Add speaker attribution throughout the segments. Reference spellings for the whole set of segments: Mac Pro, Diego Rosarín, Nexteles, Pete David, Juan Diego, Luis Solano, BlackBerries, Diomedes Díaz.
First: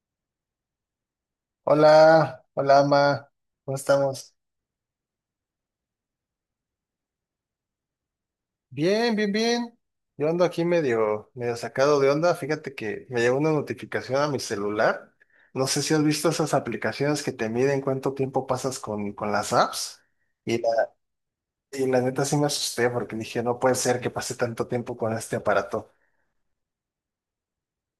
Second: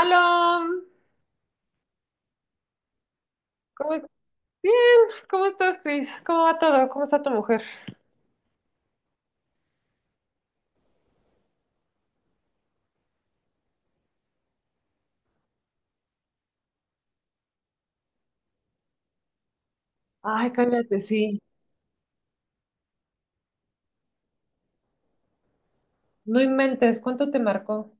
Speaker 1: Aló,
Speaker 2: Hola, hola, ma. ¿Cómo
Speaker 1: ¿cómo,
Speaker 2: estamos?
Speaker 1: bien. ¿Cómo estás, Cris? ¿Cómo va todo? ¿Cómo está tu mujer?
Speaker 2: Bien, bien, bien. Yo ando aquí medio sacado de onda. Fíjate que me llegó una notificación a mi celular. No sé si has visto esas aplicaciones que te miden cuánto tiempo pasas con las apps.
Speaker 1: Ay,
Speaker 2: Y la,
Speaker 1: cállate, sí.
Speaker 2: y la neta sí me asusté porque dije, no puede ser que pase tanto tiempo con este aparato.
Speaker 1: No inventes, ¿cuánto te marcó?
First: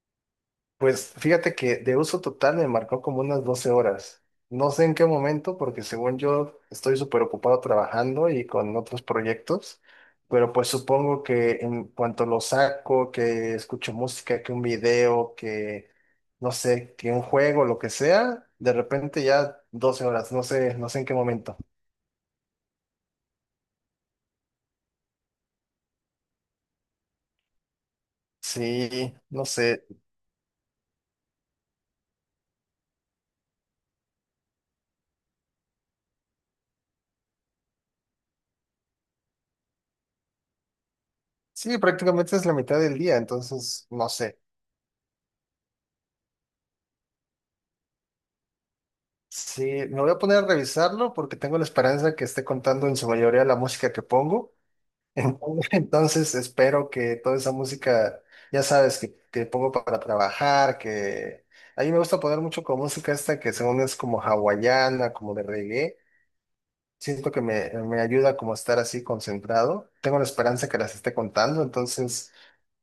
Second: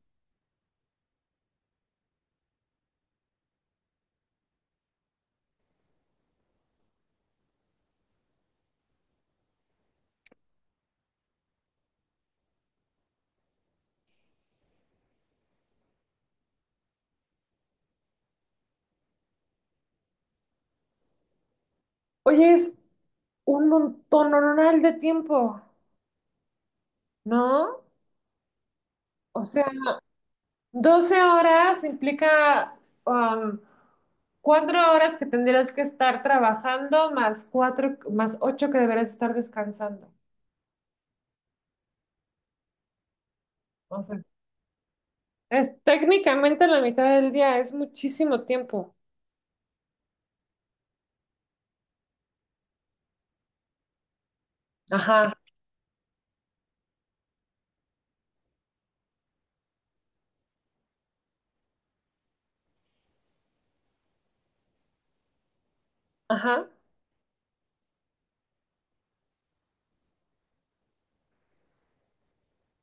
Speaker 2: Pues fíjate que de uso total me marcó como unas 12 horas. No sé en qué momento, porque según yo estoy súper ocupado trabajando y con otros proyectos, pero pues supongo que en cuanto lo saco, que escucho música, que un video, que no sé, que un juego, lo que sea, de repente ya 12 horas, no sé, no sé en qué momento.
Speaker 1: Oye, es un montón de tiempo, ¿no?
Speaker 2: Sí,
Speaker 1: O
Speaker 2: no
Speaker 1: sea,
Speaker 2: sé.
Speaker 1: 12 horas implica um, 4 horas que tendrías que estar trabajando más 4, más 8 que deberías estar descansando.
Speaker 2: Sí, prácticamente es la mitad del día, entonces no
Speaker 1: Entonces,
Speaker 2: sé.
Speaker 1: es técnicamente la mitad del día, es muchísimo tiempo.
Speaker 2: Sí, me voy a poner a revisarlo porque tengo la esperanza que esté contando en su mayoría la música que pongo.
Speaker 1: Ajá,
Speaker 2: Entonces entonces espero que toda esa música, ya sabes, que pongo para trabajar, que a mí me gusta poner mucho con música esta que según es como hawaiana, como de reggae.
Speaker 1: ajá.
Speaker 2: Siento que me ayuda como a estar así concentrado. Tengo la esperanza que las esté contando, entonces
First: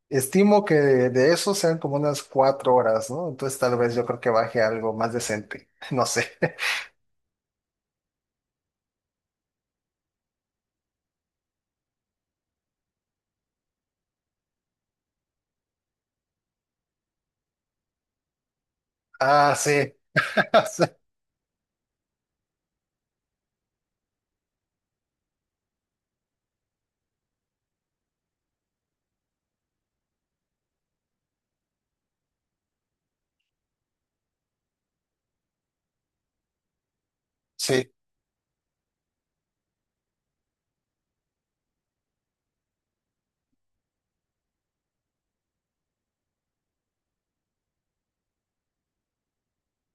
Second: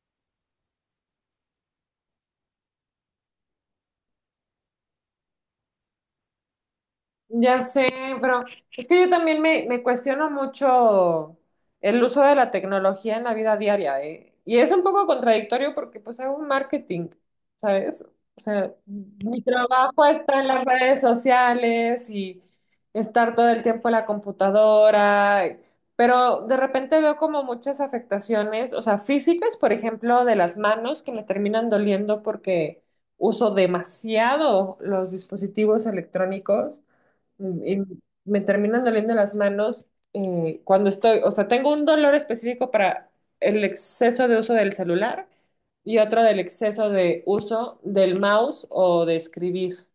Speaker 2: estimo que de eso sean como unas 4 horas, ¿no? Entonces tal vez yo creo que baje algo más decente, no sé.
Speaker 1: Ya sé, pero es que yo también me cuestiono mucho el uso de la tecnología en la vida diaria, ¿eh? Y es un poco contradictorio porque pues hago un marketing, ¿sabes? O sea, mi
Speaker 2: Ah, sí.
Speaker 1: trabajo está en las redes sociales y estar todo el tiempo en la computadora, pero de repente veo como muchas afectaciones, o sea, físicas, por ejemplo, de las manos que me terminan doliendo porque uso demasiado los dispositivos electrónicos y
Speaker 2: Sí,
Speaker 1: me terminan doliendo las manos cuando estoy, o sea, tengo un dolor específico para el exceso de uso del celular y otro del exceso de uso del mouse o de escribir,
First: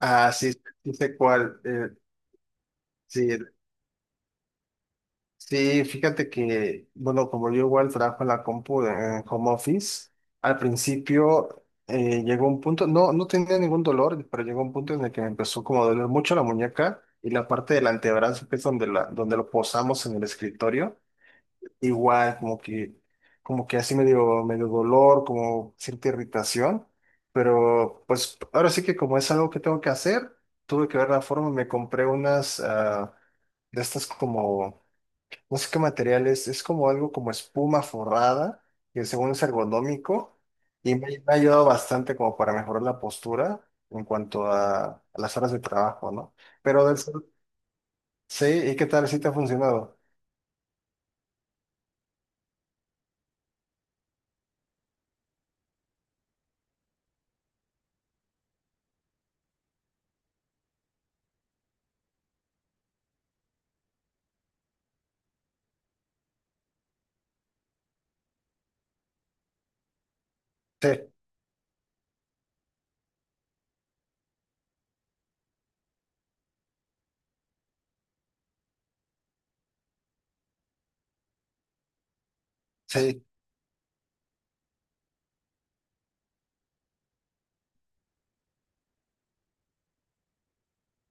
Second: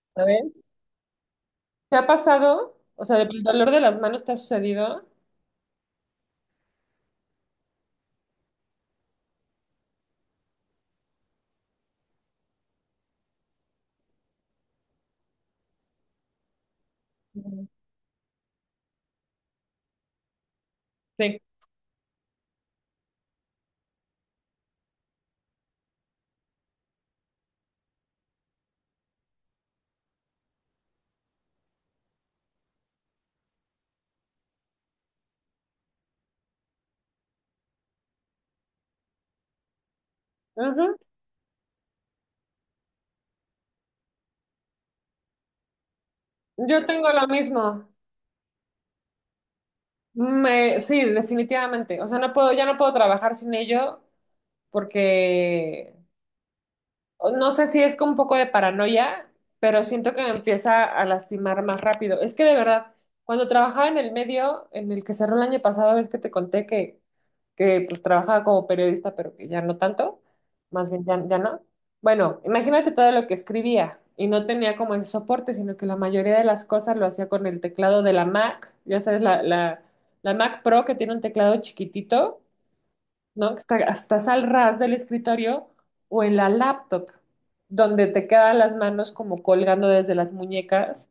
Speaker 2: ah,
Speaker 1: ¿sabes?
Speaker 2: sí, sí sé cuál.
Speaker 1: ¿Te ha pasado? O sea,
Speaker 2: Sí,
Speaker 1: ¿el dolor de las manos te ha sucedido?
Speaker 2: sí, fíjate que, bueno, como yo igual trabajo en la compu en home office, al principio llegó un punto, no, no tenía ningún dolor, pero llegó un punto en el que me empezó como a doler mucho la muñeca y la
Speaker 1: Ujú.
Speaker 2: parte del antebrazo, que es donde, la, donde lo posamos en el escritorio.
Speaker 1: Sí.
Speaker 2: Igual, como que así medio dolor, como cierta irritación, pero pues ahora sí que como es algo que tengo que hacer, tuve que ver la forma, me compré unas de estas como, no sé qué material es como algo como espuma forrada, que según es ergonómico, y
Speaker 1: Ujú.
Speaker 2: me ha ayudado bastante como para mejorar la postura en cuanto a las horas de trabajo, ¿no?
Speaker 1: Yo
Speaker 2: Pero del,
Speaker 1: tengo lo mismo.
Speaker 2: sí, ¿y qué tal si te ha funcionado?
Speaker 1: Sí, definitivamente. O sea, no puedo, ya no puedo trabajar sin ello porque no sé si es con un poco de paranoia, pero siento que me empieza a lastimar más rápido. Es que de verdad, cuando trabajaba en el medio en el que cerró el año pasado, es que te conté que pues trabajaba como periodista, pero que ya no tanto,
Speaker 2: Sí,
Speaker 1: más bien ya, ya no. Bueno, imagínate todo lo que escribía y no tenía como ese soporte, sino que la mayoría de las cosas lo hacía con el teclado de la Mac, ya sabes, la Mac Pro que tiene un teclado chiquitito,
Speaker 2: sí,
Speaker 1: ¿no? Que estás al ras del escritorio o en la laptop, donde te quedan las manos como colgando desde las muñecas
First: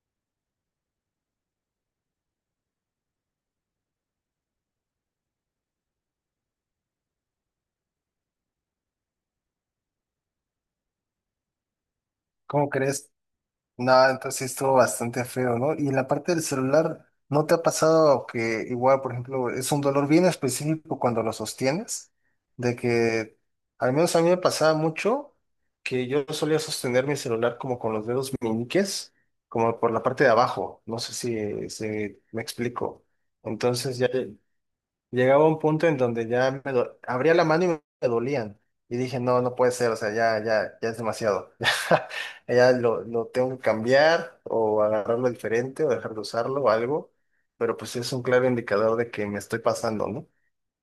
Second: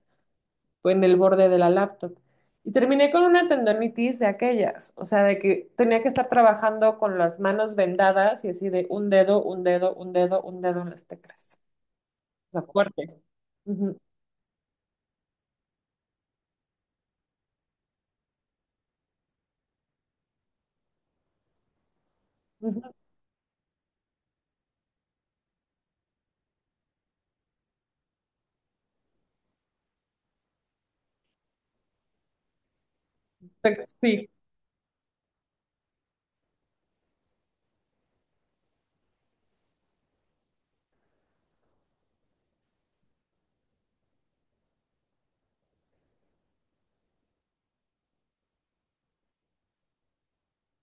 Speaker 1: o en el borde de la laptop. Y terminé con una tendonitis de aquellas, o sea, de que tenía que estar trabajando con las manos vendadas y así de un dedo, un dedo, un dedo, un dedo en las teclas. O sea,
Speaker 2: ¿cómo crees?
Speaker 1: fuerte. Ujú,
Speaker 2: No, entonces sí estuvo bastante feo, ¿no? Y en la parte del celular, ¿no te ha pasado que igual, por ejemplo, es un dolor bien específico cuando lo sostienes? De
Speaker 1: ujú.
Speaker 2: que, al menos a mí me pasaba mucho que yo solía sostener mi celular como con los dedos meñiques, como por la parte de abajo, no sé si, si me explico. Entonces ya,
Speaker 1: Sí.
Speaker 2: llegaba un punto en donde ya me abría la mano y me dolían. Y dije, no, no puede ser, o sea, ya, ya, ya es demasiado. Ya lo tengo que cambiar o agarrarlo diferente o dejar de usarlo o algo. Pero pues es un claro indicador de que me estoy pasando, ¿no?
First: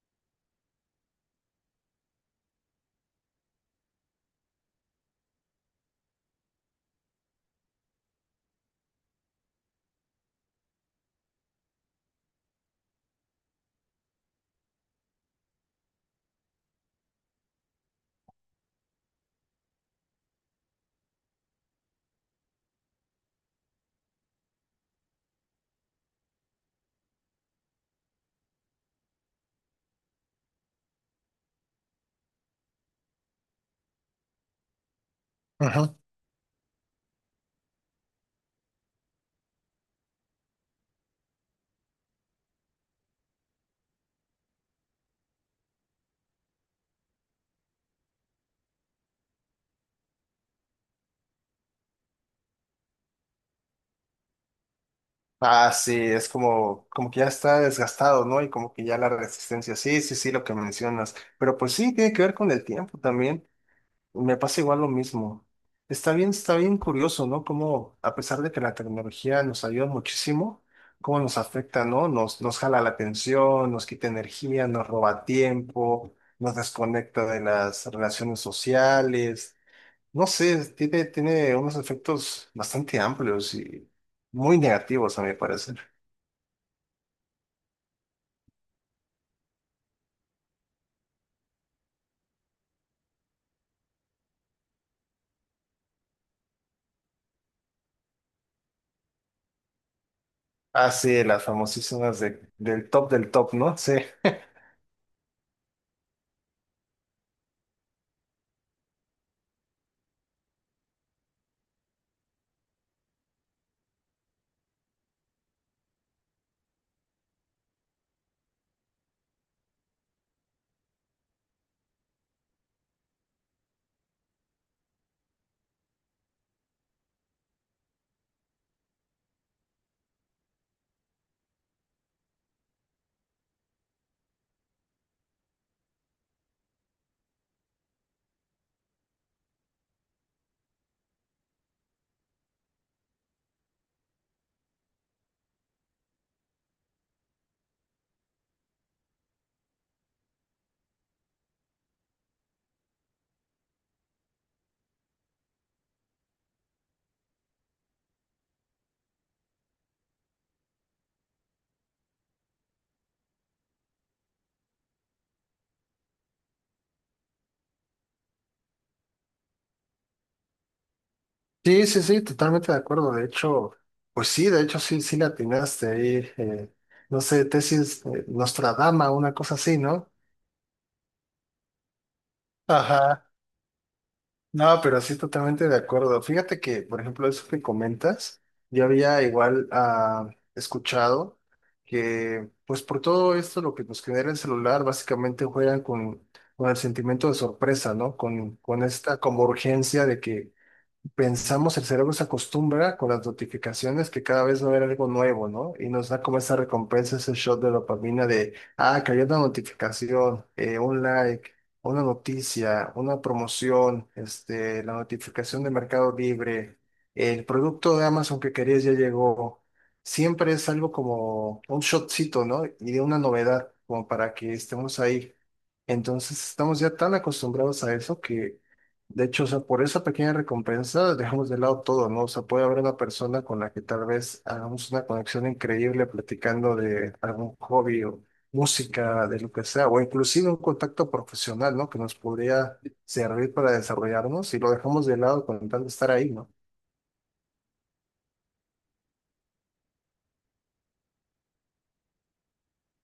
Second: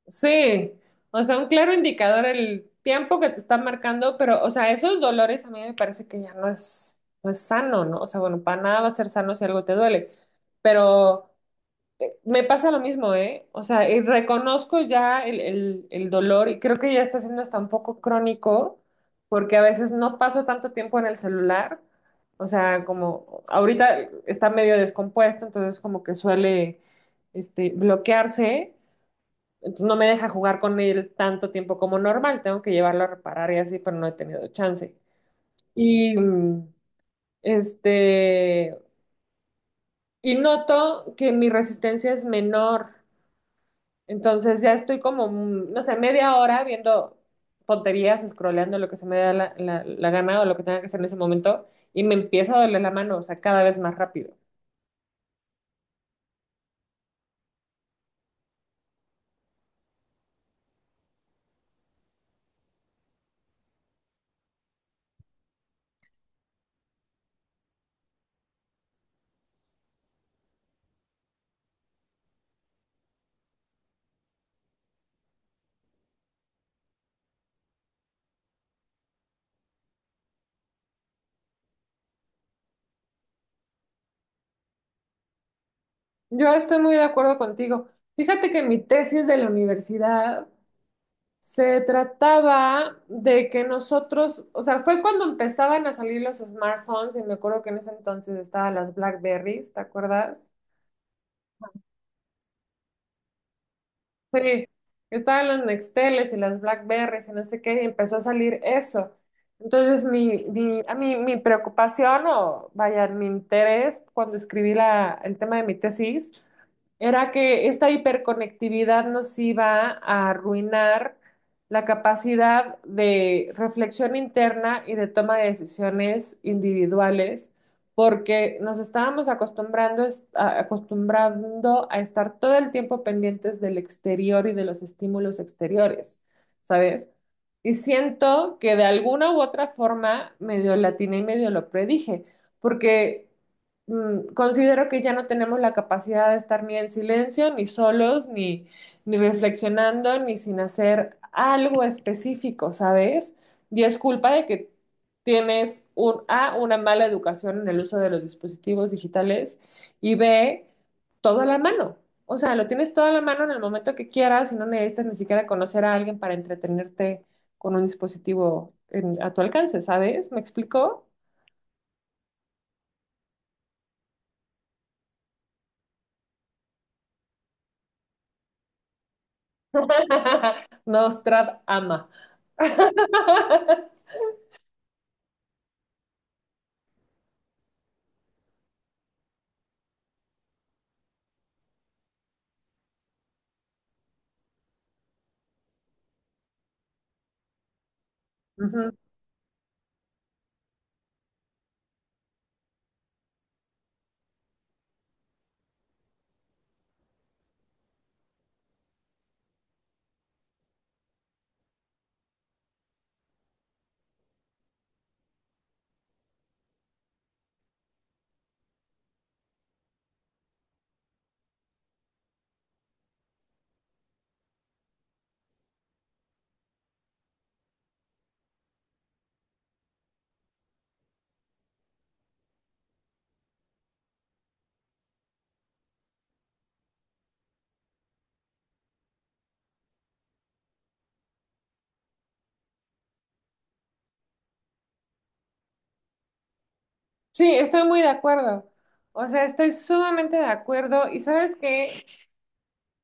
Speaker 1: Sí, o sea, un claro indicador el tiempo que te está marcando, pero, o sea, esos dolores a mí me parece que ya no es, no es sano, ¿no? O sea, bueno, para nada va a ser sano si algo te duele, pero me pasa lo mismo, ¿eh? O sea, y reconozco ya el dolor y creo que ya está siendo hasta un poco crónico, porque a veces no paso tanto tiempo en el celular, o sea, como ahorita está medio descompuesto, entonces como que suele, este, bloquearse. Entonces no me deja jugar con él tanto tiempo como normal, tengo que llevarlo a reparar y así, pero no he tenido chance.
Speaker 2: Ajá.
Speaker 1: Y este, y noto que mi resistencia es menor, entonces ya estoy como, no sé, media hora viendo tonterías, scrolleando lo que se me da la gana o lo que tenga que hacer en ese momento, y me empieza a doler la mano, o sea, cada vez más rápido.
Speaker 2: Ah, sí, es como, como que ya está desgastado, ¿no? Y como que ya la resistencia, sí, sí, sí, lo que mencionas. Pero pues sí, tiene que ver con el tiempo también. Me pasa igual lo mismo. Está bien curioso, ¿no? Cómo, a pesar de que la tecnología nos ayuda muchísimo, cómo nos afecta, ¿no? Nos jala la atención, nos quita energía, nos roba tiempo, nos desconecta de las relaciones sociales. No sé, tiene, tiene unos efectos bastante amplios y muy negativos, a mi parecer.
Speaker 1: Yo estoy muy de acuerdo contigo. Fíjate que en mi tesis de la universidad se trataba de que nosotros, o sea, fue cuando empezaban a salir los smartphones y me acuerdo que en ese entonces estaban las BlackBerries, ¿te acuerdas?
Speaker 2: Ah, sí, las famosísimas del top, ¿no? Sí.
Speaker 1: Sí, estaban los Nexteles y las Blackberries y no sé qué, y empezó a salir eso. Entonces, mi preocupación o vaya, mi interés cuando escribí el tema de mi tesis era que esta hiperconectividad nos iba a arruinar la capacidad de reflexión interna y de toma de decisiones individuales porque nos estábamos acostumbrando, acostumbrando a estar todo el tiempo pendientes del exterior y de los estímulos exteriores, ¿sabes? Y siento que de alguna u otra forma medio latina y medio lo predije, porque considero que ya no tenemos la capacidad de estar ni en silencio, ni solos, ni reflexionando, ni sin hacer algo específico, ¿sabes? Y es culpa de que tienes un, A, una mala educación en el uso de los dispositivos digitales y B, todo a la mano. O sea, lo tienes todo a la mano en el momento que quieras y no necesitas ni siquiera conocer a alguien para entretenerte con un dispositivo en- a tu alcance, ¿sabes? ¿Me explico?
Speaker 2: Sí, sí, sí, totalmente de acuerdo. De hecho, pues sí, de hecho sí, sí la atinaste ahí. No sé, tesis Nostradama, una cosa así, ¿no?
Speaker 1: Nostrad ama.
Speaker 2: Ajá. No, pero sí, totalmente de acuerdo. Fíjate que, por ejemplo, eso que comentas, yo había igual escuchado que, pues por todo esto, lo que nos genera el celular, básicamente juegan con el sentimiento de sorpresa, ¿no? Con
Speaker 1: Ujú.
Speaker 2: esta como urgencia de que pensamos, el cerebro se acostumbra con las notificaciones que cada vez no era algo nuevo, ¿no? Y nos da como esa recompensa, ese shot de dopamina de, ah, cayó una notificación, un like, una noticia, una promoción, este, la notificación de Mercado Libre, el producto de Amazon que querías ya llegó. Siempre es algo como un shotcito, ¿no? Y de una novedad, como para que estemos ahí. Entonces estamos ya tan acostumbrados a eso que de hecho, o sea, por esa pequeña recompensa dejamos de lado todo, ¿no? O sea, puede haber una persona con la que tal vez hagamos una conexión increíble platicando de algún hobby o música, de lo que sea, o inclusive un contacto profesional, ¿no? Que nos podría servir para desarrollarnos y lo dejamos de lado con tal de estar ahí, ¿no?
Speaker 1: Sí, estoy muy de acuerdo. O sea, estoy sumamente de acuerdo. ¿Y sabes qué?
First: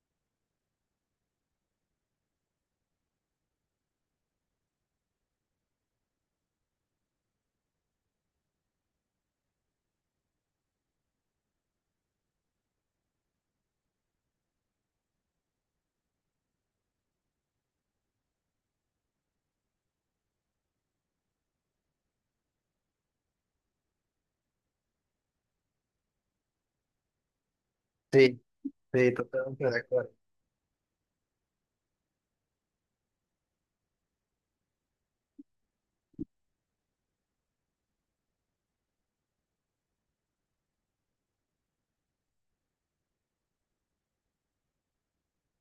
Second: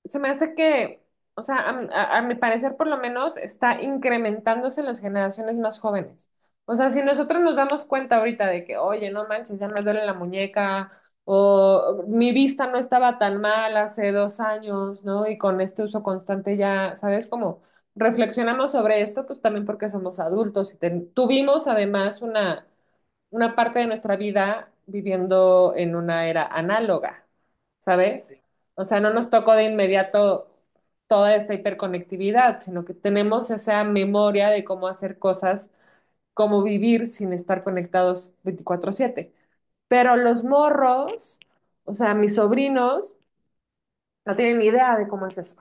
Speaker 1: Se me hace que, o sea, a mi parecer por lo menos está incrementándose en las generaciones más jóvenes. O sea, si nosotros nos damos cuenta ahorita de que, oye, no manches, ya me duele la muñeca, o mi vista no estaba tan mal hace 2 años, ¿no? Y con este uso constante ya, ¿sabes? Como reflexionamos sobre esto, pues también porque somos adultos y tuvimos además una parte de nuestra vida viviendo en una era análoga, ¿sabes? Sí.
Speaker 2: Sí,
Speaker 1: O sea, no
Speaker 2: sí,
Speaker 1: nos tocó de
Speaker 2: totalmente de acuerdo.
Speaker 1: inmediato toda esta hiperconectividad, sino que tenemos esa memoria de cómo hacer cosas, cómo vivir sin estar conectados 24/7. Pero los morros, o sea, mis sobrinos, no tienen ni idea de cómo es eso,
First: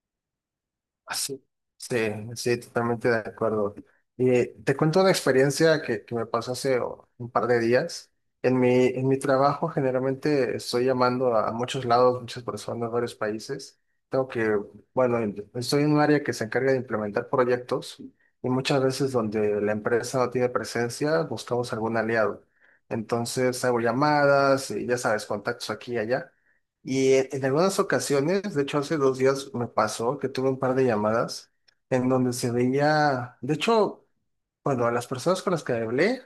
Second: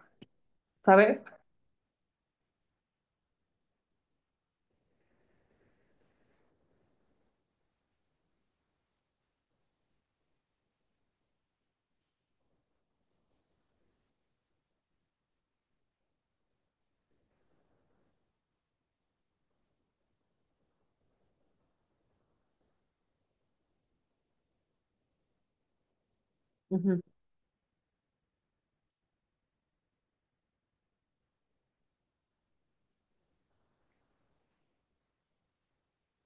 Speaker 2: Ah,
Speaker 1: ¿sabes?
Speaker 2: sí, sí, sí, totalmente de acuerdo. Y te cuento una experiencia que me pasó hace un par de días. En mi trabajo generalmente estoy llamando a muchos lados, muchas personas, varios países. Tengo que, bueno, estoy en un área que se encarga de implementar proyectos y muchas veces donde la empresa no tiene presencia, buscamos algún aliado. Entonces hago llamadas y ya sabes, contactos aquí y allá.
Speaker 1: Ujú.
Speaker 2: Y en algunas ocasiones, de hecho hace 2 días me pasó que tuve un par de llamadas en donde se veía, de hecho, bueno, las personas con las que hablé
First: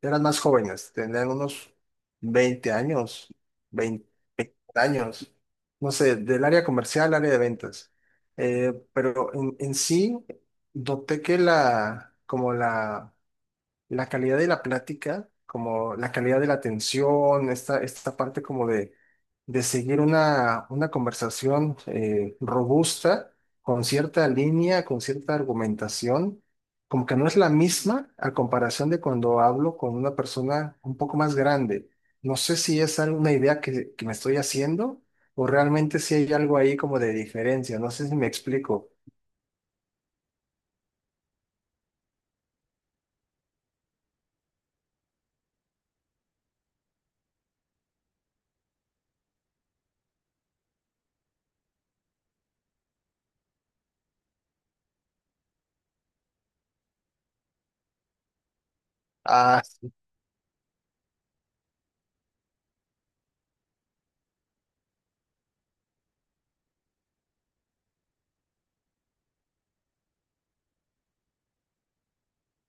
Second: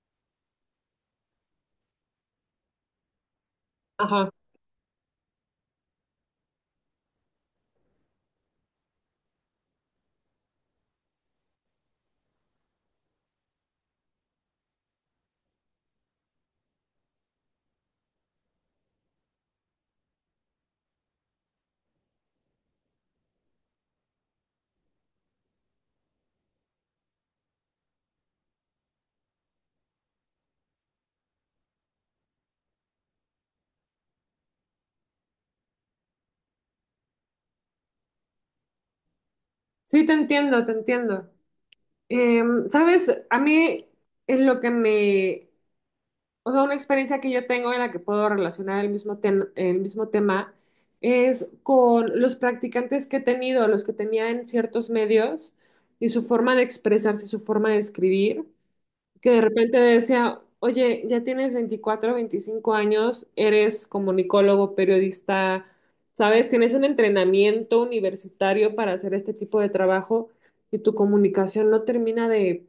Speaker 2: eran más jóvenes, tenían unos 20 años, veinte
Speaker 1: Ajá.
Speaker 2: años, no sé, del área comercial, área de ventas. Pero en sí, noté que la, como la calidad de la plática, como la calidad de la atención, esta parte como de seguir una conversación robusta, con cierta línea, con cierta argumentación, como que no es la misma a comparación de cuando hablo con una persona un poco más grande. No sé si es alguna idea que me estoy haciendo o realmente si hay algo ahí como de diferencia, no sé si me explico.
Speaker 1: Sí, te entiendo, te entiendo. ¿Sabes? A mí es lo que me. O sea, una experiencia que yo tengo en la que puedo relacionar el mismo, el mismo tema es con los practicantes que he tenido, los que tenía en ciertos medios y su forma de expresarse, su forma de escribir que de repente decía, oye, ya tienes 24 25 años, eres comunicólogo, periodista, ¿sabes? Tienes un entrenamiento universitario para hacer este tipo de trabajo y tu comunicación no termina de,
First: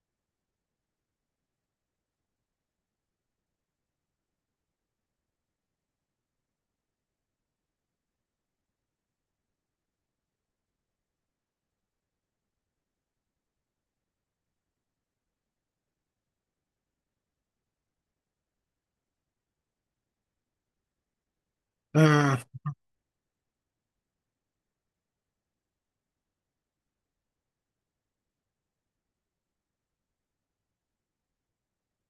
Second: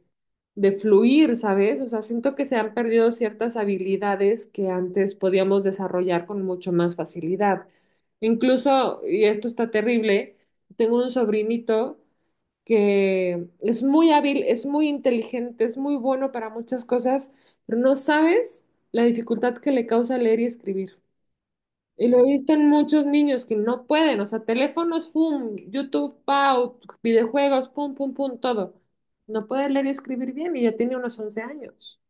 Speaker 1: de fluir, ¿sabes? O sea, siento que se han perdido ciertas habilidades que antes podíamos desarrollar con mucho más facilidad. Incluso, y esto está terrible, tengo un sobrinito que es muy hábil, es muy inteligente, es muy bueno para muchas cosas, pero no sabes la dificultad que le causa leer y escribir. Y lo he
Speaker 2: Ah,
Speaker 1: visto en muchos niños que no pueden, o sea, teléfonos, pum, YouTube, pau, videojuegos, pum, pum, pum, todo. No puede leer y escribir bien y ya tiene unos 11 años.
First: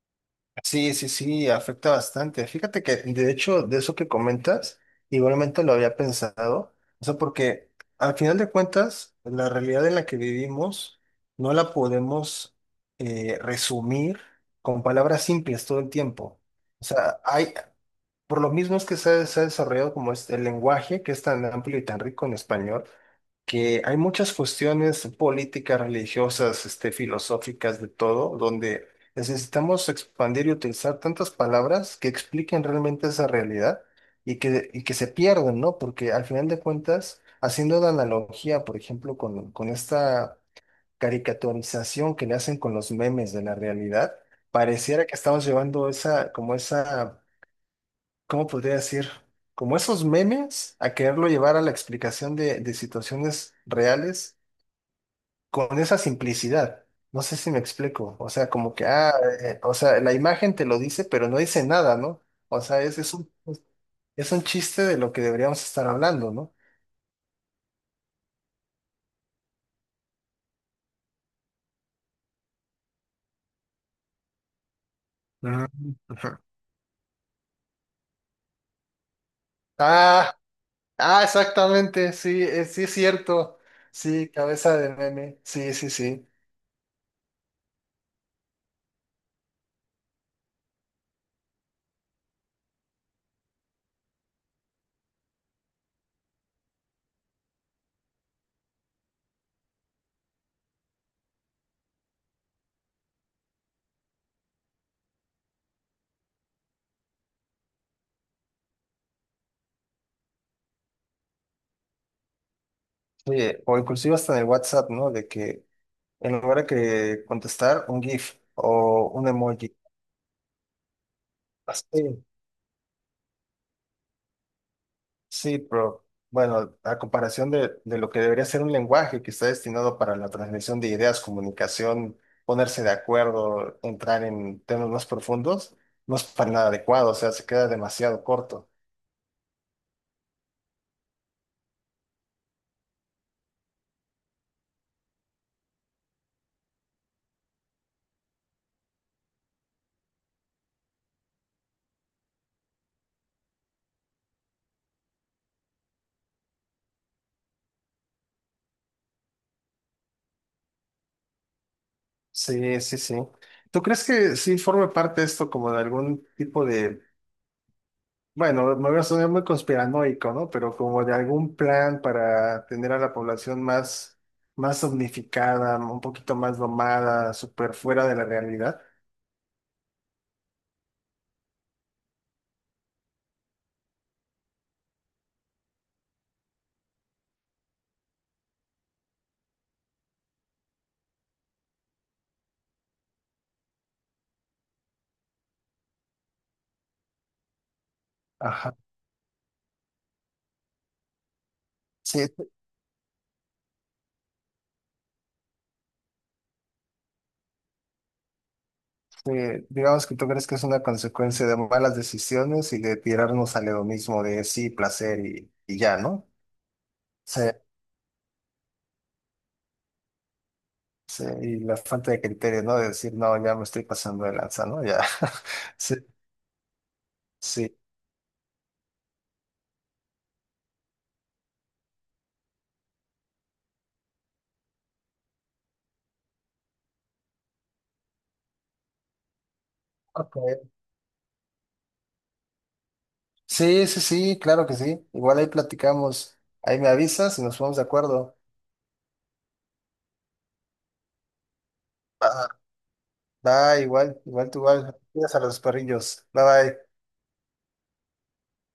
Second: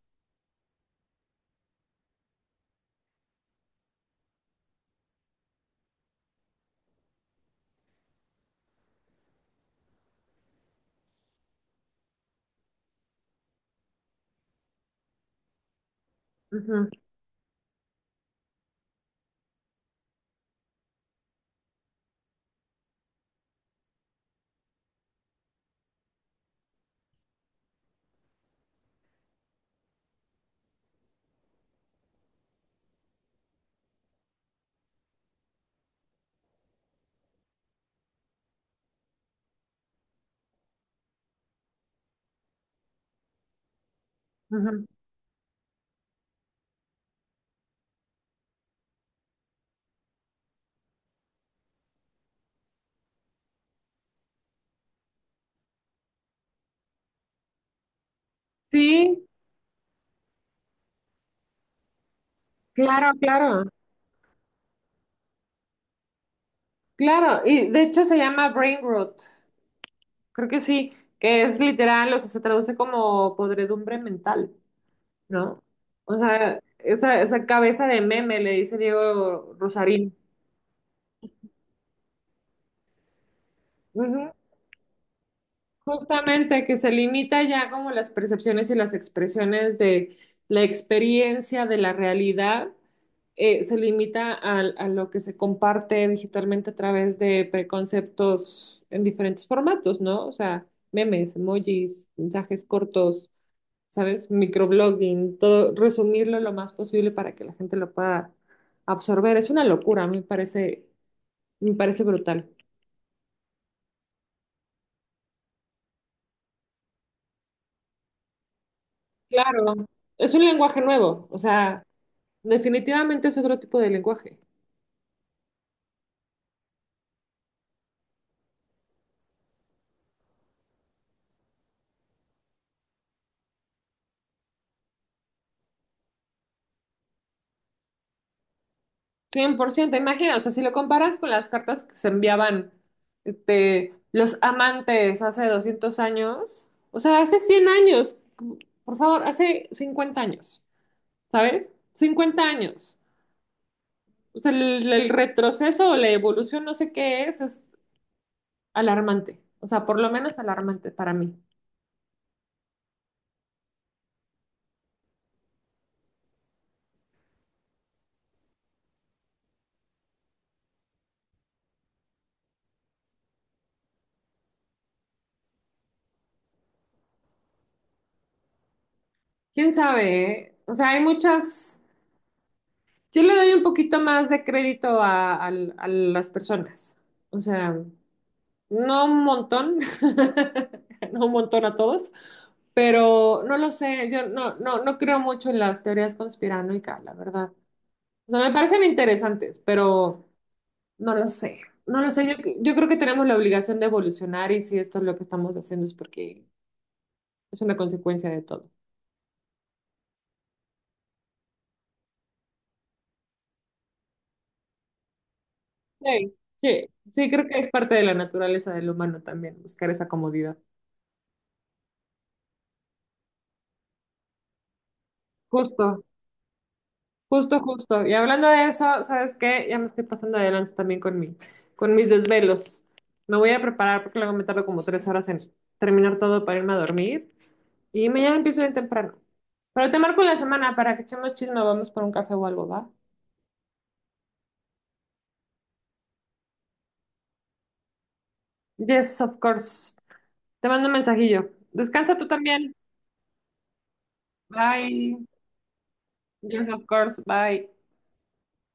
Speaker 2: sí, sí, sí, afecta bastante. Fíjate que, de hecho, de eso que comentas, igualmente lo había pensado. O sea, porque al final de cuentas, la realidad en la que vivimos no la podemos resumir con palabras simples todo el tiempo. O
Speaker 1: Ujú,
Speaker 2: sea, hay, por lo mismo es que se ha desarrollado como este, el lenguaje que es tan amplio y tan rico en español, que hay muchas cuestiones políticas, religiosas, este, filosóficas, de todo, donde necesitamos expandir y utilizar tantas palabras que expliquen realmente esa realidad y que se pierden, ¿no? Porque al final de cuentas, haciendo la analogía, por ejemplo, con esta caricaturización que le hacen con los memes de la realidad,
Speaker 1: ujú.
Speaker 2: pareciera que estamos llevando esa, como esa ¿cómo podría decir? Como esos memes, a quererlo llevar a la explicación de situaciones reales con esa simplicidad. No sé si me explico. O sea, como que, ah,
Speaker 1: Sí,
Speaker 2: o sea, la imagen te lo dice, pero no dice nada, ¿no? O sea,
Speaker 1: claro, claro,
Speaker 2: es un chiste de lo que deberíamos estar hablando, ¿no?
Speaker 1: claro. Y de hecho se llama brain rot. Creo que sí, que es literal, o sea, se traduce como podredumbre mental. ¿No?
Speaker 2: Mm,
Speaker 1: O
Speaker 2: ajá.
Speaker 1: sea, esa cabeza de meme, le dice Diego Rosarín.
Speaker 2: Ah, ah, exactamente, sí, sí es cierto. Sí,
Speaker 1: Ujú.
Speaker 2: cabeza de meme, sí, sí, sí.
Speaker 1: Justamente que se limita ya como las percepciones y las expresiones de la experiencia de la realidad, se limita al- a, lo que se comparte digitalmente a través de preconceptos en diferentes formatos, ¿no? O sea, memes, emojis, mensajes cortos, ¿sabes? Microblogging, todo, resumirlo lo más posible para que la gente lo pueda absorber. Es una locura, a mí me parece brutal.
Speaker 2: Oye, o inclusive hasta en el WhatsApp, ¿no? De que en lugar de que contestar, un GIF o un
Speaker 1: Claro,
Speaker 2: emoji.
Speaker 1: es un lenguaje nuevo, o sea...
Speaker 2: Sí,
Speaker 1: Definitivamente es otro tipo de lenguaje.
Speaker 2: sí, pero bueno, a comparación de lo que debería ser un lenguaje que está destinado para la transmisión de ideas, comunicación, ponerse de acuerdo, entrar en temas más profundos, no es para nada adecuado, o sea, se queda demasiado corto.
Speaker 1: 100%, imagina, o sea, si lo comparas con las cartas que se enviaban este, los amantes hace 200 años, o sea, hace 100 años, por favor, hace 50 años, ¿sabes? 50 años. O sea, el retroceso o la evolución, no sé qué es alarmante. O sea, por lo menos alarmante para mí.
Speaker 2: Sí, sí, sí. ¿Tú crees que sí forme parte esto como de algún tipo de bueno, me voy a sonar muy conspiranoico, ¿no? Pero como de algún plan para tener a la población más, más omnificada, un poquito más domada, súper fuera de la realidad.
Speaker 1: ¿Quién sabe, eh? O sea, hay muchas... Yo le doy un poquito más de crédito a, al- a las personas. O sea... No un montón, no un montón a todos, pero no lo sé, yo no, no, no creo mucho en las teorías conspiranoicas, la verdad. O sea, me
Speaker 2: Ajá.
Speaker 1: parecen interesantes, pero no lo sé. No lo
Speaker 2: Sí,
Speaker 1: sé, yo creo que tenemos la obligación de evolucionar y si esto es lo que estamos haciendo es porque es una consecuencia de todo.
Speaker 2: sí, digamos que tú crees que es una consecuencia de malas decisiones y de tirarnos al hedonismo de sí, placer y ya, ¿no?
Speaker 1: Sí, sí, sí,
Speaker 2: Sí,
Speaker 1: creo que es parte de la naturaleza del humano también, buscar esa comodidad.
Speaker 2: sí, y la falta de criterio, ¿no? De decir, no, ya me estoy pasando de lanza, ¿no? Ya. Sí,
Speaker 1: Justo. Justo,
Speaker 2: sí.
Speaker 1: justo. Y hablando de eso, ¿sabes qué? Ya me estoy pasando de lanza también con mis desvelos. Me voy a preparar porque luego me tardo como 3 horas en terminar todo para irme a dormir. Y mañana empiezo bien temprano. Pero te marco en la
Speaker 2: Ok.
Speaker 1: semana para que echemos chisme, vamos por un café o algo, ¿va?
Speaker 2: Sí, sí, sí, claro que sí. Igual ahí platicamos. Ahí me avisas y nos ponemos de acuerdo.
Speaker 1: Yes, of course. Te mando un mensajillo. Descansa tú
Speaker 2: Va,
Speaker 1: también.
Speaker 2: va, igual, igual tú igual.
Speaker 1: Bye.
Speaker 2: Cuidas a los perrillos. Bye
Speaker 1: Yes,
Speaker 2: bye.
Speaker 1: of course. Bye.